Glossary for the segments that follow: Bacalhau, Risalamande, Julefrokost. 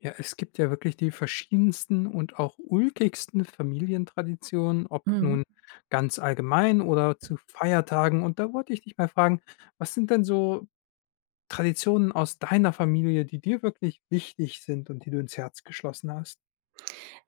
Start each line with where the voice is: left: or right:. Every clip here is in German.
left: Ja, es gibt ja wirklich die verschiedensten und auch ulkigsten Familientraditionen, ob nun
right: Mhm.
left: ganz allgemein oder zu Feiertagen. Und da wollte ich dich mal fragen, was sind denn so Traditionen aus deiner Familie, die dir wirklich wichtig sind und die du ins Herz geschlossen hast?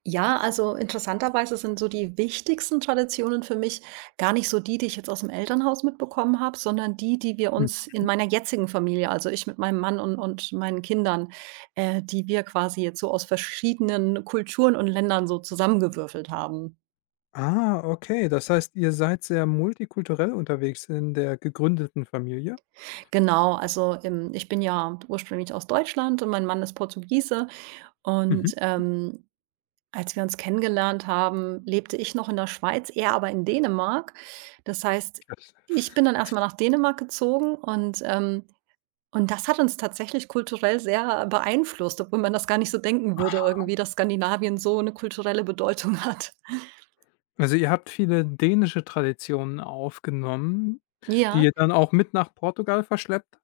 right: Ja, also interessanterweise sind so die wichtigsten Traditionen für mich gar nicht so die, die ich jetzt aus dem Elternhaus mitbekommen habe, sondern die, die wir
left: Hm.
right: uns in meiner jetzigen Familie, also ich mit meinem Mann und meinen Kindern, die wir quasi jetzt so aus verschiedenen Kulturen und Ländern so zusammengewürfelt haben.
left: Ah, okay. Das heißt, ihr seid sehr multikulturell unterwegs in der gegründeten Familie?
right: Genau, also, ich bin ja ursprünglich aus Deutschland und mein Mann ist Portugiese
left: Mhm.
right: und, als wir uns kennengelernt haben, lebte ich noch in der Schweiz, er aber in Dänemark. Das heißt,
left: Ja.
right: ich bin dann erst mal nach Dänemark gezogen, und das hat uns tatsächlich kulturell sehr beeinflusst, obwohl man das gar nicht so denken würde irgendwie, dass Skandinavien so eine kulturelle Bedeutung hat.
left: Also ihr habt viele dänische Traditionen aufgenommen, die
right: Ja,
left: ihr dann auch mit nach Portugal verschleppt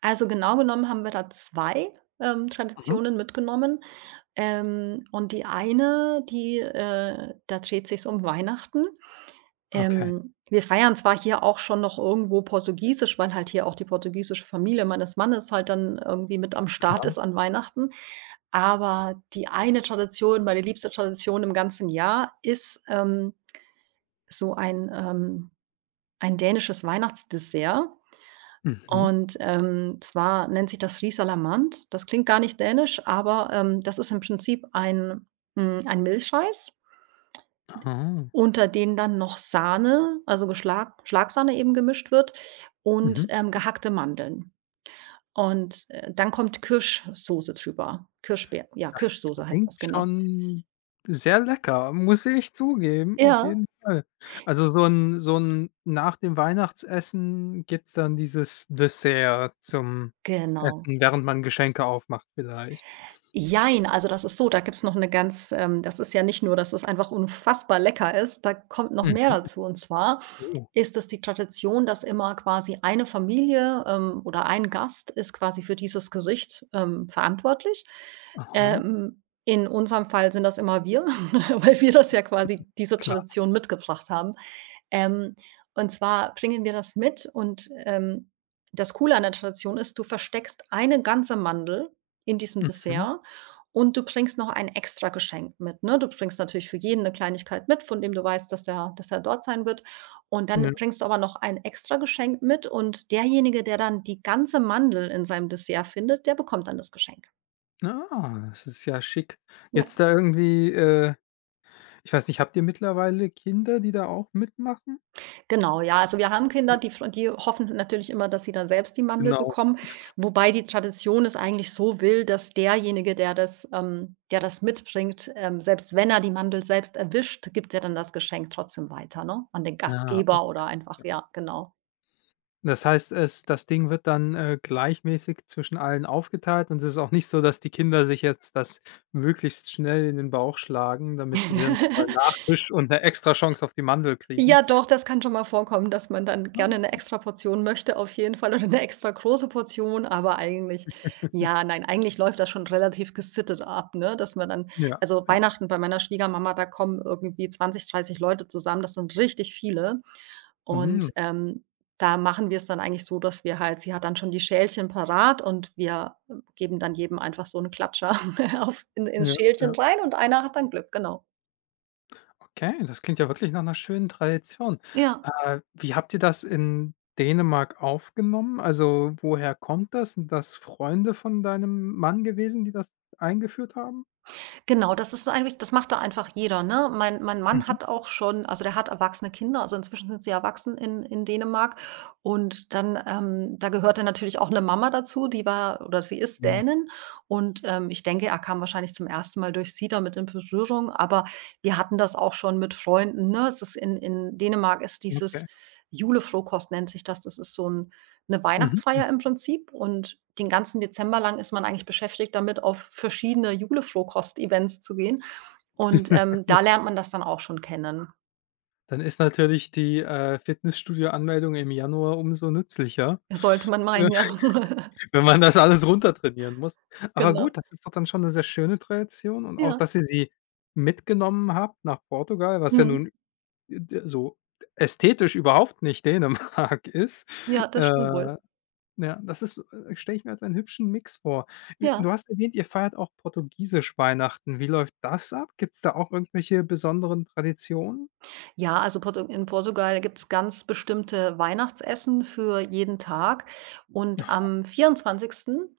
right: also genau genommen haben wir da 2
left: habt?
right: Traditionen mitgenommen. Und die eine, die da dreht sich um Weihnachten.
left: Okay,
right: Wir feiern zwar hier auch schon noch irgendwo Portugiesisch, weil halt hier auch die portugiesische Familie meines Mannes halt dann irgendwie mit am Start
left: klar.
right: ist an Weihnachten. Aber die eine Tradition, meine liebste Tradition im ganzen Jahr, istso ein, ähm ein dänisches Weihnachtsdessert.
left: Mhm.
right: Und, zwar nennt sich das Risalamande. Das klingt gar nicht dänisch, aber, das ist im Prinzip ein Milchreis,
left: Ah,
right: unter denen dann noch Sahne, also Geschlag Schlagsahne eben gemischt wird, und,
left: mhm.
right: gehackte Mandeln. Und, dann kommt Kirschsoße drüber. Kirschbeer Ja,
left: Das
right: Kirschsoße heißt
left: klingt
right: das, genau.
left: schon sehr lecker, muss ich zugeben, auf
right: Ja,
left: jeden Fall. Also, so ein nach dem Weihnachtsessen gibt's dann dieses Dessert zum
right: genau.
left: Essen, während man Geschenke aufmacht vielleicht.
right: Jein, also das ist so, da gibt's noch 'ne ganz das ist ja nicht nur, dass es einfach unfassbar lecker ist, da kommt noch mehr
left: Mhm.
right: dazu. Und zwar
left: Oh,
right: ist es die Tradition, dass immer quasi eine Familie, oder ein Gast ist quasi für dieses Gericht, verantwortlich.
left: aha,
right: In unserem Fall sind das immer wir, weil wir das ja quasi diese
left: klar.
right: Tradition mitgebracht haben. Ähm, und zwar bringen wir das mit, und das Coole an der Tradition ist, du versteckst eine ganze Mandel in diesem
left: Mhm.
right: Dessert und du bringst noch ein extra Geschenk mit, ne? Du bringst natürlich für jeden eine Kleinigkeit mit, von dem du weißt, dass er dort sein wird. Und
left: Ja.
right: dann bringst du aber noch ein extra Geschenk mit, und derjenige, der dann die ganze Mandel in seinem Dessert findet, der bekommt dann das Geschenk.
left: Ah, das ist ja schick.
right: Ja.
left: Jetzt da irgendwie, ich weiß nicht, habt ihr mittlerweile Kinder, die da auch mitmachen?
right: Genau, ja. Also, wir haben Kinder,
left: Ja,
right: die hoffen natürlich immer, dass sie dann selbst die Mandel
left: genau.
right: bekommen, wobei die Tradition es eigentlich so will, dass derjenige, der das mitbringt, selbst wenn er die Mandel selbst erwischt, gibt er dann das Geschenk trotzdem weiter, ne, an den
left: Ah,
right: Gastgeber oder
left: okay.
right: einfach, ja, genau.
left: Das heißt, es das Ding wird dann, gleichmäßig zwischen allen aufgeteilt und es ist auch nicht so, dass die Kinder sich jetzt das möglichst schnell in den Bauch schlagen, damit sie dann nochmal Nachtisch und eine extra Chance auf die Mandel kriegen.
right: Ja doch, das kann schon mal vorkommen, dass man dann
left: Ah,
right: gerne 'ne
left: okay.
right: Extraportion möchte auf jeden Fall oder 'ne extra große Portion, aber eigentlich, ja, nein, eigentlich läuft das schon relativ gesittet ab, ne, dass man dann
left: Ja,
right: also
left: ja.
right: Weihnachten bei meiner Schwiegermama, da kommen irgendwie 20, 30 Leute zusammen, das sind richtig viele.
left: Mhm.
right: Und, da machen wir's dann eigentlich so, dass wir halt, sie hat dann schon die Schälchen parat und wir geben dann jedem einfach so 'n Klatscher auf in ins
left: Ja, ja.
right: Schälchen rein, und einer hat dann Glück, genau.
left: Okay, das klingt ja wirklich nach einer schönen Tradition.
right: Ja.
left: Wie habt ihr das in Dänemark aufgenommen? Also, woher kommt das? Sind das Freunde von deinem Mann gewesen, die das eingeführt haben?
right: Genau, das ist so, eigentlich das macht da einfach jeder, ne? Mein Mann
left: Mhm.
right: hat auch schon, also, der hat erwachsene Kinder, also, inzwischen sind sie erwachsen in Dänemark, und dann, da gehörte natürlich auch eine Mama dazu, die war, oder sie ist
left: Ja,
right: Dänin, und, ich denke, er kam wahrscheinlich zum ersten Mal durch sie damit in Berührung, aber wir hatten das auch schon mit Freunden, ne? Es ist, in Dänemark ist dieses
left: okay.
right: Julefrokost, nennt sich das. Das ist so ein, eine
left: Mhm.
right: Weihnachtsfeier im Prinzip, und den ganzen Dezember lang ist man eigentlich beschäftigt damit, auf verschiedene Juleflohkost-Events zu gehen, und, da lernt man das dann auch schon kennen.
left: Dann ist natürlich die, Fitnessstudio-Anmeldung im Januar umso nützlicher,
right: Sollte man meinen, ja.
left: wenn man das alles runtertrainieren muss. Aber
right: Genau.
left: gut, das ist doch dann schon eine sehr schöne Tradition und auch,
right: Ja.
left: dass ihr sie mitgenommen habt nach Portugal, was ja nun
right: Mhm.
left: d so ästhetisch überhaupt nicht Dänemark ist.
right: Ja, das stimmt
left: Äh,
right: wohl.
left: ja, das ist stelle ich mir als einen hübschen Mix vor. Du
right: Ja.
left: hast erwähnt, ihr feiert auch portugiesisch Weihnachten. Wie läuft das ab? Gibt es da auch irgendwelche besonderen Traditionen?
right: Ja, also Portu, in Portugal gibt's ganz bestimmte Weihnachtsessen für jeden Tag. Und am 24.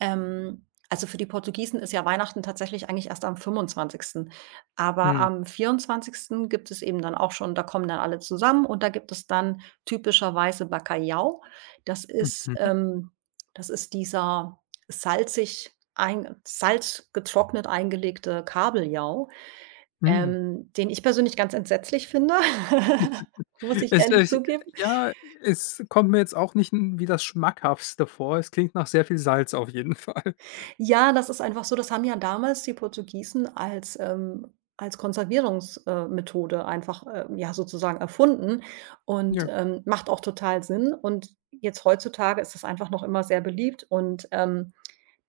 right: also für die Portugiesen ist ja Weihnachten tatsächlich eigentlich erst am 25. Aber
left: Mhm,
right: am 24. gibt es eben dann auch schon, da kommen dann alle zusammen und da gibt es dann typischerweise Bacalhau. Das ist
left: mhm,
right: ähm, das ist dieser salzig ein salzgetrocknet eingelegte Kabeljau.
left: mhm.
right: Den ich persönlich ganz entsetzlich finde, muss ich
left: Es
right: ehrlich
left: es
right: zugeben.
left: ja, es kommt mir jetzt auch nicht n wie das Schmackhaftste vor. Es klingt nach sehr viel Salz auf jeden Fall.
right: Ja, das ist einfach so, das haben ja damals die Portugiesen als Konservierungsmethode, Methode einfach, ja, sozusagen erfunden, und,
left: Ja.
right: macht auch total Sinn. Und jetzt heutzutage ist es einfach noch immer sehr beliebt, und,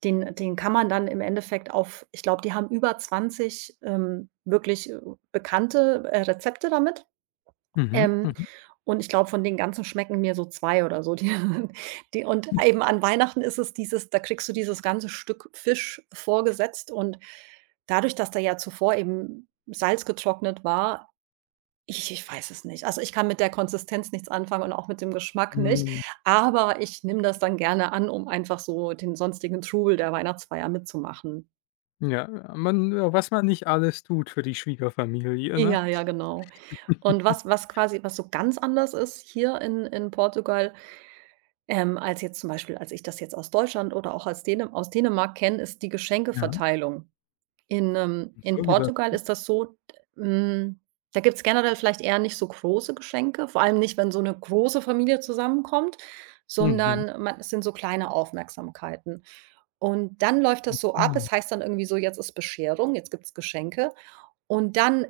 right: den kann man dann im Endeffekt auf, ich glaube, die haben über 20 wirklich, bekannte, Rezepte damit.
left: Mhm,
right: Ähm,
left: mhm.
right: und ich glaube, von den ganzen schmecken mir so 2 oder so. Die die und eben an Weihnachten ist es dieses, da kriegst du dieses ganze Stück Fisch vorgesetzt, und dadurch, dass da ja zuvor eben Salz getrocknet war, ich weiß es nicht. Also, ich kann mit der Konsistenz nichts anfangen und auch mit dem Geschmack nicht,
left: Hm,
right: aber ich nehme das dann gerne an, um einfach so den sonstigen Trubel der Weihnachtsfeier mitzumachen.
left: ja, man ja, was man nicht alles tut für die Schwiegerfamilie, ne?
right: Ja, ja, genau. Und was was quasi was so ganz anders ist hier in Portugal, als jetzt zum Beispiel, als ich das jetzt aus Deutschland oder auch als Däne aus Dänemark kenne, ist die
left: Ja,
right: Geschenkeverteilung. In
left: so wieder
right: Portugal
left: viel.
right: ist das so, hm, da gibt's generell vielleicht eher nicht so große Geschenke, vor allem nicht, wenn so eine große Familie zusammenkommt,
left: Mhm.
right: sondern man, es sind so kleine Aufmerksamkeiten. Und dann läuft das so ab,
left: Ja,
right: es heißt dann irgendwie so: „Jetzt ist Bescherung, jetzt gibt's Geschenke.“ Und dann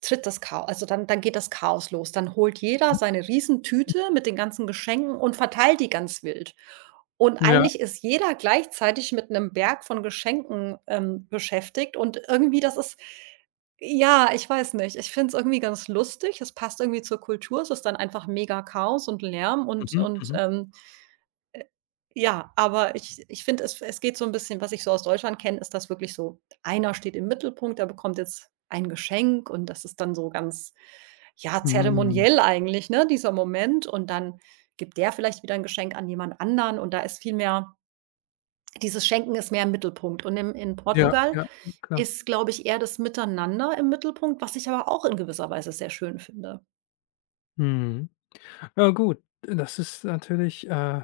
right: tritt das Chaos, also dann, dann geht das Chaos los. Dann holt jeder
left: mhm.
right: seine Riesentüte mit den ganzen Geschenken und verteilt die ganz wild. Und
left: Ja,
right: eigentlich ist jeder gleichzeitig mit einem Berg von Geschenken beschäftigt, und irgendwie das ist, ja, ich weiß nicht. Ich finde es irgendwie ganz lustig. Es passt irgendwie zur Kultur. Es ist dann einfach mega Chaos und Lärm und
left: mhm,
right: und,
left: mhm.
right: ähm ja, aber ich finde, es geht so ein bisschen, was ich so aus Deutschland kenne, ist das wirklich so, einer steht im Mittelpunkt, der bekommt jetzt ein Geschenk und das ist dann so ganz, ja,
left: Hm.
right: zeremoniell eigentlich, ne, dieser Moment, und dann gibt der vielleicht wieder ein Geschenk an jemand anderen, und da ist viel mehr dieses Schenken ist mehr im Mittelpunkt, und im, in
left: Ja,
right: Portugal
left: ja, klar.
right: ist, glaube ich, eher das Miteinander im Mittelpunkt, was ich aber auch in gewisser Weise sehr schön finde.
left: Mhm. Ja gut, das ist natürlich,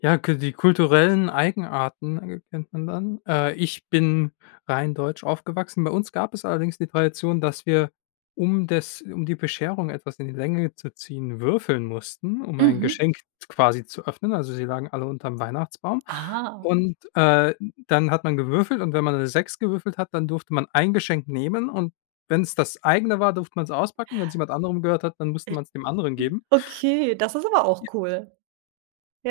left: ja, k die kulturellen Eigenarten erkennt man dann. Ich bin rein deutsch aufgewachsen. Bei uns gab es allerdings die Tradition, dass wir, um die Bescherung etwas in die Länge zu ziehen, würfeln mussten, um ein
right: Mhm.
left: Geschenk quasi zu öffnen. Also, sie lagen alle unterm Weihnachtsbaum
right: Ah,
left: und, dann hat man gewürfelt, und wenn man eine Sechs gewürfelt hat, dann durfte man ein Geschenk nehmen und wenn es das eigene war, durfte man es auspacken. Wenn Wenn's jemand anderem gehört hat, dann musste
right: äh,
left: man es dem anderen geben.
right: okay, das ist aber auch cool.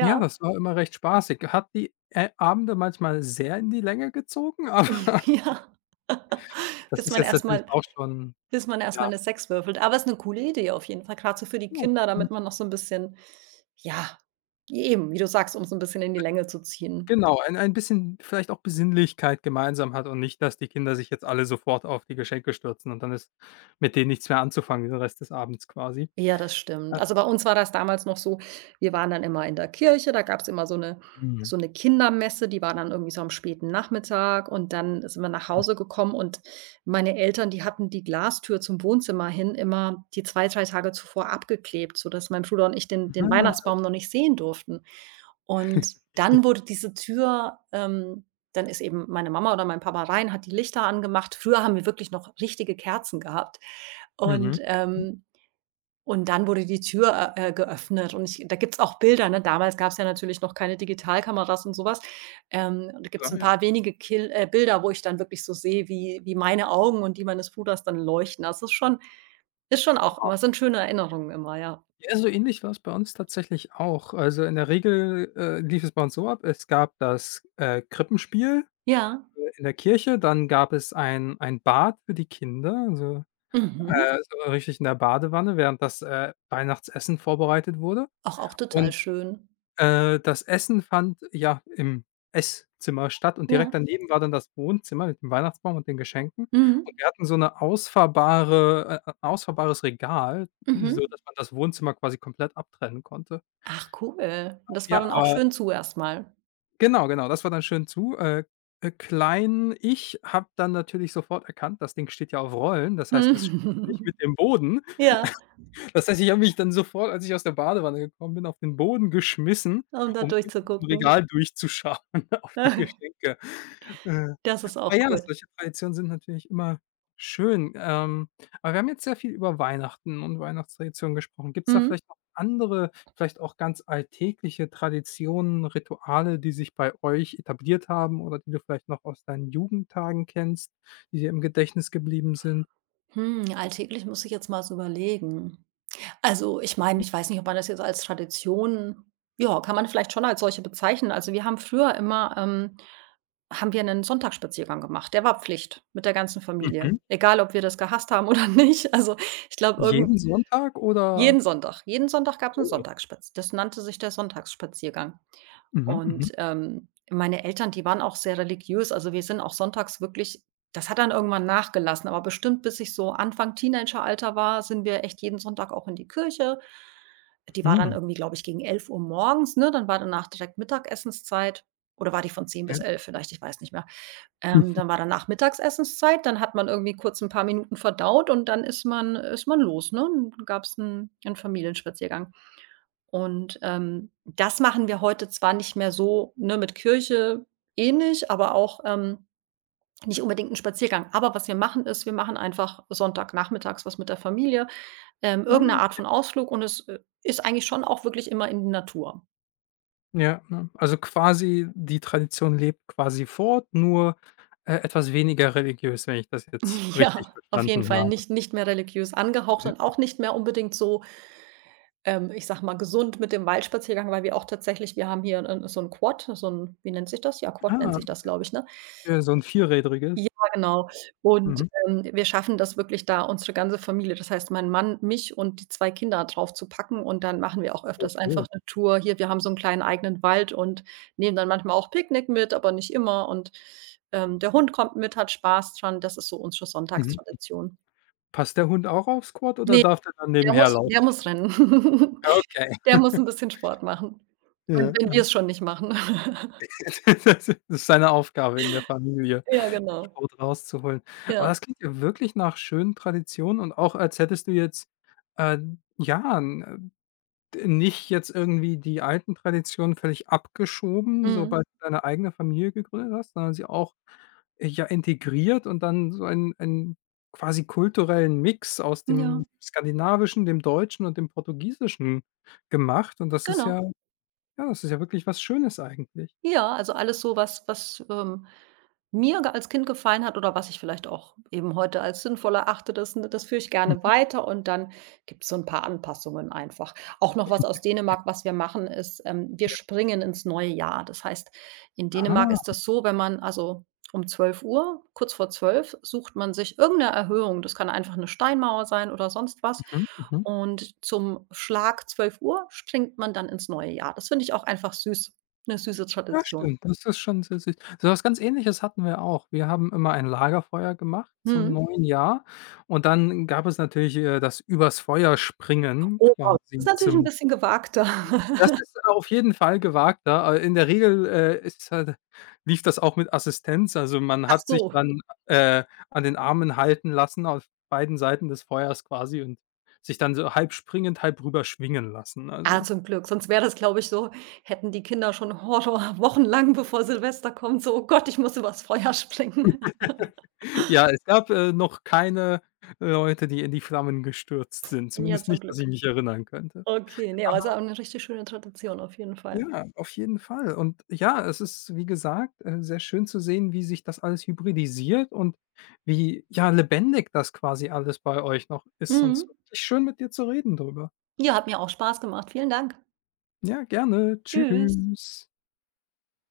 left: Ja, das war immer recht spaßig. Hat die Ä Abende manchmal sehr in die Länge gezogen, aber
right: Ja.
left: das
right: Bis
left: ist
right: man
left: jetzt natürlich
right: erstmal
left: auch schon
right: bis man erstmal
left: ja,
right: eine Sex würfelt. Aber es ist eine coole Idee auf jeden Fall, grad so für die Kinder, damit man noch so ein bisschen, ja, eben, wie du sagst, um's ein bisschen in die Länge zu ziehen.
left: genau, ein bisschen vielleicht auch Besinnlichkeit gemeinsam hat und nicht, dass die Kinder sich jetzt alle sofort auf die Geschenke stürzen und dann ist mit denen nichts mehr anzufangen den Rest des Abends quasi.
right: Ja, das stimmt.
left: Ah,
right: Also, bei uns war das damals noch so, wir waren dann immer in der Kirche, da gab's immer so 'ne
left: mhm.
right: so 'ne Kindermesse, die war dann irgendwie so am späten Nachmittag, und dann sind wir nach Hause gekommen, und meine Eltern, die hatten die Glastür zum Wohnzimmer hin immer die zwei, 3 Tage zuvor abgeklebt, sodass mein Bruder und ich den
left: Mhm.
right: Weihnachtsbaum noch nicht sehen durften. Und dann wurde diese Tür, dann ist eben meine Mama oder mein Papa rein, hat die Lichter angemacht. Früher haben wir wirklich noch richtige Kerzen gehabt,
left: Mhm.
right: und
left: Mhm.
right: dann wurde die Tür geöffnet, und ich, da gibt's auch Bilder, ne? Damals gab's ja natürlich noch keine Digitalkameras und sowas. Und da gibt's
left: Klar,
right: ein
left: ja.
right: paar wenige Kill Bilder, wo ich dann wirklich so sehe, wie meine Augen und die meines Bruders dann leuchten. Das ist schon, ist schon auch immer, sind schöne Erinnerungen immer, ja.
left: Ja, so ähnlich war's bei uns tatsächlich auch. Also, in der Regel, lief es bei uns so ab, es gab das, Krippenspiel
right: Ja,
left: in der Kirche, dann gab es ein Bad für die Kinder, also,
right: mhm.
left: Mhm, so richtig in der Badewanne, während das, Weihnachtsessen vorbereitet wurde.
right: Auch auch total
left: Und,
right: schön.
left: das Essen fand ja im Esszimmer statt und direkt
right: Ja.
left: daneben war dann das Wohnzimmer mit dem Weihnachtsbaum und den Geschenken. Und
right: Mhm.
left: wir hatten so eine ausfahrbares Regal, so
right: Mhm.
left: dass man das Wohnzimmer quasi komplett abtrennen konnte.
right: Ach cool. Das war
left: Ja,
right: dann auch
left: aber
right: schön zu erstmal.
left: genau, genau, das war dann schön zu. Klein, ich habe dann natürlich sofort erkannt, das Ding steht ja auf Rollen, das heißt, es schließt nicht mit dem Boden.
right: Ja,
left: Das heißt, ich habe mich dann sofort, als ich aus der Badewanne gekommen bin, auf den Boden geschmissen,
right: um da
left: um unter diesem
right: durchzugucken.
left: Regal durchzuschauen auf die Geschenke. Äh,
right: Das ist
left: aber
right: auch
left: ja,
right: cool.
left: solche Traditionen sind natürlich immer schön. Aber wir haben jetzt sehr viel über Weihnachten und Weihnachtstraditionen gesprochen. Gibt es da
right: Mhm.
left: vielleicht noch andere, vielleicht auch ganz alltägliche Traditionen, Rituale, die sich bei euch etabliert haben oder die du vielleicht noch aus deinen Jugendtagen kennst, die dir im Gedächtnis geblieben sind?
right: Alltäglich muss ich jetzt mal so überlegen. Also, ich meine, ich weiß nicht, ob man das jetzt als Tradition, ja, kann man vielleicht schon als solche bezeichnen. Also, wir haben früher immer, haben wir einen Sonntagsspaziergang gemacht. Der war Pflicht mit der ganzen
left: Mhm.
right: Familie, egal ob wir das gehasst haben oder nicht. Also, ich glaube,
left: Jeden
right: irgend,
left: Sonntag oder
right: jeden Sonntag gab es einen
left: Oh.
right: Sonntagsspaziergang. Das nannte sich der Sonntagsspaziergang.
left: Mhm, mhm,
right: Und, meine Eltern, die waren auch sehr religiös. Also, wir sind auch sonntags wirklich, das hat dann irgendwann nachgelassen, aber bestimmt bis ich so Anfang Teenageralter war, sind wir echt jeden Sonntag auch in die Kirche. Die war dann
left: mhm.
right: irgendwie, glaube ich, gegen 11 Uhr morgens, ne? Dann war danach direkt Mittagessenszeit, oder war die von zehn
left: Ja.
right: bis elf? Vielleicht, ich weiß nicht mehr. Dann war danach Mittagessenszeit, dann hat man irgendwie kurz ein paar Minuten verdaut und dann ist man, ist man los, ne? Dann gab es einen 'n Familienspaziergang. Und, das machen wir heute zwar nicht mehr so, ne, mit Kirche ähnlich, aber auch, nicht unbedingt 'n Spaziergang. Aber was wir machen, ist, wir machen einfach sonntagnachmittags was mit der Familie,
left: Ah,
right: irgend 'ne Art
left: okay.
right: von Ausflug, und es, ist eigentlich schon auch wirklich immer in die Natur.
left: Ja, ne? Also, quasi die Tradition lebt quasi fort, nur, etwas weniger religiös, wenn ich das jetzt richtig
right: Ja, auf jeden
left: verstanden
right: Fall
left: habe.
right: nicht mehr religiös angehaucht und
left: Ja.
right: auch nicht mehr unbedingt so, ich sage mal, gesund mit dem Waldspaziergang, weil wir auch tatsächlich, wir haben hier 'n so 'n Quad, so 'n, wie nennt sich das? Ja, Quad nennt
left: Ah,
right: sich das, glaube ich, ne?
left: okay, so 'n vierrädriges.
right: Ja, genau. Und,
left: Mhm.
right: wir schaffen das wirklich, da unsere ganze Familie, das heißt, mein Mann, mich und die 2 Kinder drauf zu packen, und dann machen wir auch öfters
left: Okay.
right: einfach eine Tour. Hier, wir haben so einen kleinen eigenen Wald und nehmen dann manchmal auch Picknick mit, aber nicht immer, und, der Hund kommt mit, hat Spaß dran. Das ist so unsere
left: Mhm.
right: Sonntagstradition.
left: Passt der Hund auch aufs Quad oder
right: Ne,
left: darf der dann
right: der muss
left: nebenherlaufen?
right: der muss rennen.
left: Okay.
right: Der muss ein bisschen Sport machen, wenn
left: Ja,
right: wenn
left: ah.
right: wir es schon nicht machen.
left: Das ist seine Aufgabe in der Familie,
right: Ja,
left: den
right: genau.
left: Sport rauszuholen. Aber
right: Ja.
left: das klingt ja wirklich nach schönen Traditionen und auch als hättest du jetzt, äh, ja, 'n nicht jetzt irgendwie die alten Traditionen völlig abgeschoben,
right: Mhm.
left: sobald du deine eigene Familie gegründet hast, sondern sie auch, ja, integriert und dann so einen quasi kulturellen Mix aus
right: Ja,
left: dem Skandinavischen, dem Deutschen und dem Portugiesischen gemacht, und das ist ja
right: genau.
left: ja, das ist ja wirklich was Schönes eigentlich.
right: Ja, also alles so, was Mir ge als Kind gefallen hat oder was ich vielleicht auch eben heute als sinnvoll erachte, das, ne, das führe ich gerne
left: Mhm.
right: weiter, und dann gibt es so ein paar Anpassungen einfach. Auch noch was aus Dänemark, was wir machen, ist, wir
left: Ja.
right: springen ins neue Jahr. Das heißt, in Dänemark ist
left: Ah.
right: das so, wenn man, also um 12 Uhr, kurz vor 12, sucht man sich irgendeine Erhöhung. Das kann einfach eine Steinmauer sein oder sonst was.
left: Mhm, mhm.
right: Und zum Schlag 12 Uhr springt man dann ins neue Jahr. Das finde ich auch einfach süß, eine süße
left: Ja,
right: Tradition.
left: stimmt. Das ist schon sehr süß. So was ganz Ähnliches hatten wir auch. Wir haben immer ein Lagerfeuer gemacht zum
right: Mhm.
left: neuen Jahr und dann gab es natürlich, das übers Feuer springen
right: Oh wow, das ist
left: quasi
right: natürlich 'n
left: zum
right: bisschen gewagter.
left: das ist auf jeden Fall gewagter. In der Regel, ist halt lief das auch mit Assistenz. Also, man
right: Ach
left: hat sich
right: so.
left: dann, äh, an den Armen halten lassen auf beiden Seiten des Feuers quasi und sich dann so halb springend, halb rüber schwingen lassen,
right: Ah,
left: also
right: zum Glück, sonst wäre das, glaube ich, so, hätten die Kinder schon Horror wochenlang, bevor Silvester kommt, so: „Oh Gott, ich muss übers Feuer springen.“
left: ja, es gab, noch keine Leute, die in die Flammen gestürzt sind.
right: Ja,
left: Zumindest
right: zum
left: nicht, dass ich
right: Glück.
left: mich erinnern könnte.
right: Okay, ne, aber
left: Aber
right: ist auch 'ne richtig schöne Tradition auf jeden Fall.
left: ja, auf jeden Fall. Und ja, es ist, wie gesagt, sehr schön zu sehen, wie sich das alles hybridisiert und wie, ja, lebendig das quasi alles bei euch noch ist. Und
right: Mhm.
left: es war wirklich schön, mit dir zu reden drüber.
right: Ja, hat mir auch Spaß gemacht. Vielen Dank.
left: Ja, gerne.
right: Tschüss.
left: Tschüss.